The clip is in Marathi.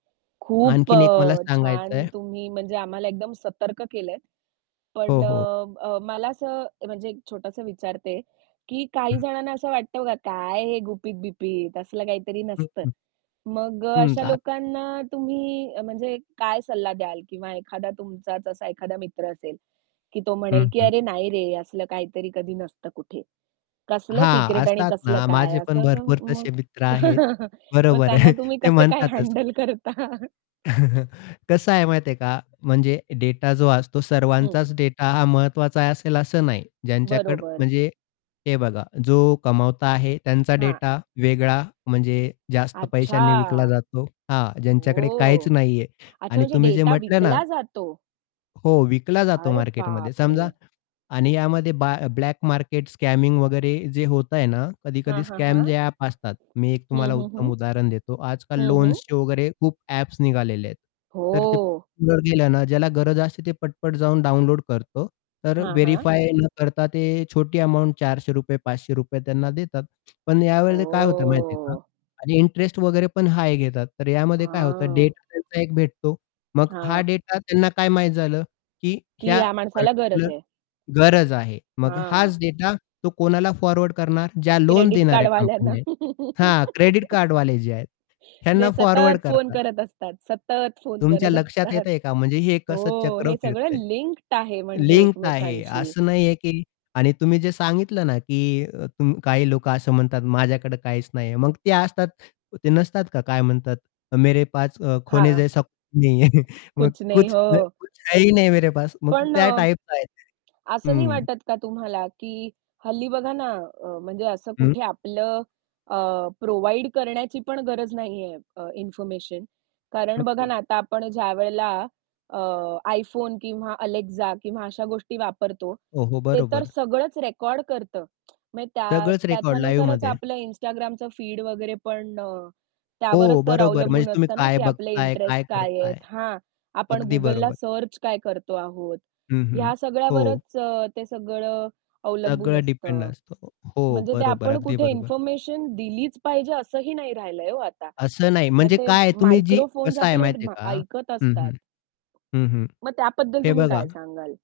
खूप आणखीन एक मला अ, छान सांगायचंय. तुम्ही म्हणजे आम्हाला एकदम सतर्क केलंय. हो, पण हो. अ, मला असं म्हणजे एक छोटंसं विचारते, की काही जणांना असं वाटतं बघ काय हे गुपित-बिपित असलं काहीतरी हं, हं. नसतं. [unintelligible] मग अ, हं. अशा [unintelligible] लोकांना तुम्ही म्हणजे काय सल्ला द्याल किंवा एखादा तुमचाच असा एखादा मित्र असेल, की तो हं, म्हणेल, की हं. अरे, नाही रे! असलं काहीतरी कधी नसतं कुठे. कसलं हां, सिक्रेट आणि असतात कसलं ना काय माझे पण असं भरपूर मग तसे मित्र आहेत. मग बरोबर. त्यांना तुम्ही ते कसे काय म्हणतातच हँडल करता? कसं आहे माहिती आहे का? म्हणजे डेटा जो असतो हं. सर्वांचाच डेटा हा महत्त्वाचा असेल असं नाही. ज्यांच्याकड बरोबर. म्हणजे हे बघा जो कमावता आहे त्यांचा हां. डेटा वेगळा म्हणजे जास्त अच्छा, पैशांनी विकला जातो. हां, ज्यांच्याकडे काहीच ओह! नाहीये. अच्छा, आणि म्हणजे तुम्ही जे डेटा म्हटलं ना विकला जातो? हो, विकला जातो अरे मार्केटमध्ये समजा बापरे! आणि यामध्ये ब ब्लॅक मार्केट स्कॅमिंग वगैरे जे होतंय ना हां, कधी-कधी हां, हां. स्कॅम जे ॲप असतात. मी एक हं, तुम्हाला हं, उत्तम हं. उदाहरण देतो. आजकाल हं, हं. लोन्सचे वगैरे खूप ॲप्स निघालेले आहेत. तर ते हो. वर गेल्यानं ज्याला गरज असते ते पट, पट जाऊन डाउनलोड करतो. तर हां, हां. व्हेरिफाय न करता ते छोटी अमाउंट ₹400 ₹500 त्यांना देतात. पण यावेळेला काय होतं माहिती आहे का? ओ! आणि इंटरेस्ट वगैरे पण हाय घेतात. तर यामध्ये काय होतं हां. डेटा त्यांचा एक भेटतो. मग हा हां. डेटा त्यांना काय माहित झालं की की ह्या ह्या माणसाला गरज पार्टिक्युलर आहे. गरज आहे. मग हां. हाच डेटा तो कोणाला फॉरवर्ड करणार ज्या लोन क्रेडिट कार्ड देणाऱ्या वाल्यांना. कंपन्या आहेत. हां, क्रेडिट कार्ड वाले जे आहेत ह्यांना जे फॉरवर्ड सतत फोन करतात. करत असतात सतत फोन तुमच्या करत लक्षात असतात. येतंय का? म्हणजे हे कसं हो, चक्र हे सगळं फिरतंय? लिंक्ड आहे म्हणजे लिंक्ड आहे एकमेकांशी? असं नाहीये की आणि तुम्ही जे सांगितलं ना की तु काही लोकं असं म्हणतात माझ्याकडे काहीच नाहीये. मग ते असतात ते नसतात का काय म्हणतात मेरे पास अ, खोने हां. जैसा कूछ नहीं है कुछ नही. कुछ हो. है ही नहीं मेरे पास मग पण त्या अ, टाइपचं आहे ते. असं नाही हं. वाटत का तुम्हाला की हल्ली बघा ना अ, म्हणजे असं हं. कुठे आपलं अ, प्रोव्हाईड करण्याची पण गरज नाहीये अ, इन्फॉर्मेशन. कारण हं, बघा हं. ना आता आपण ज्यावेळेला अ, iPhone किंवा अलेक्सा किंवा अशा गोष्टी वापरतो ओहो! ते तर बरोबर. सगळंच रेकॉर्ड करतं. म्हणजे त्या सगळंच रेकॉर्ड त्याच्यानुसारच लाईवमध्ये. आपलं Instagramचं फीड वगैरे पण अ, त्यावरच हो, तर बरोबर म्हणजे अवलंबून तुम्ही असतं ना काय की आपले बघताय, काय इंटरेस्ट काय आहेत? करताय? हां, आपण अगदी Googleला बरोबर. सर्च काय करतो आहोत? हं, हं, ह्या हो. सगळ्यावरच ते सगळं अवलंबून सगळं डिपेंड असतं. असतं. हो म्हणजे ते बरोबर, आपण अगदी कुठे बरोबर. इन्फॉर्मेशन दिलीच पाहिजे असंही नाही राहिलंय हो आता. असं नाही मग म्हणजे ते काय तुम्ही जी मायक्रोफोन्स कसं आहे आपले माहिती आहे [unintelligible] का? ऐकत हं, असतात. हं, हं, हं. मग त्याबद्दल हे तुम्ही बघा. काय सांगाल?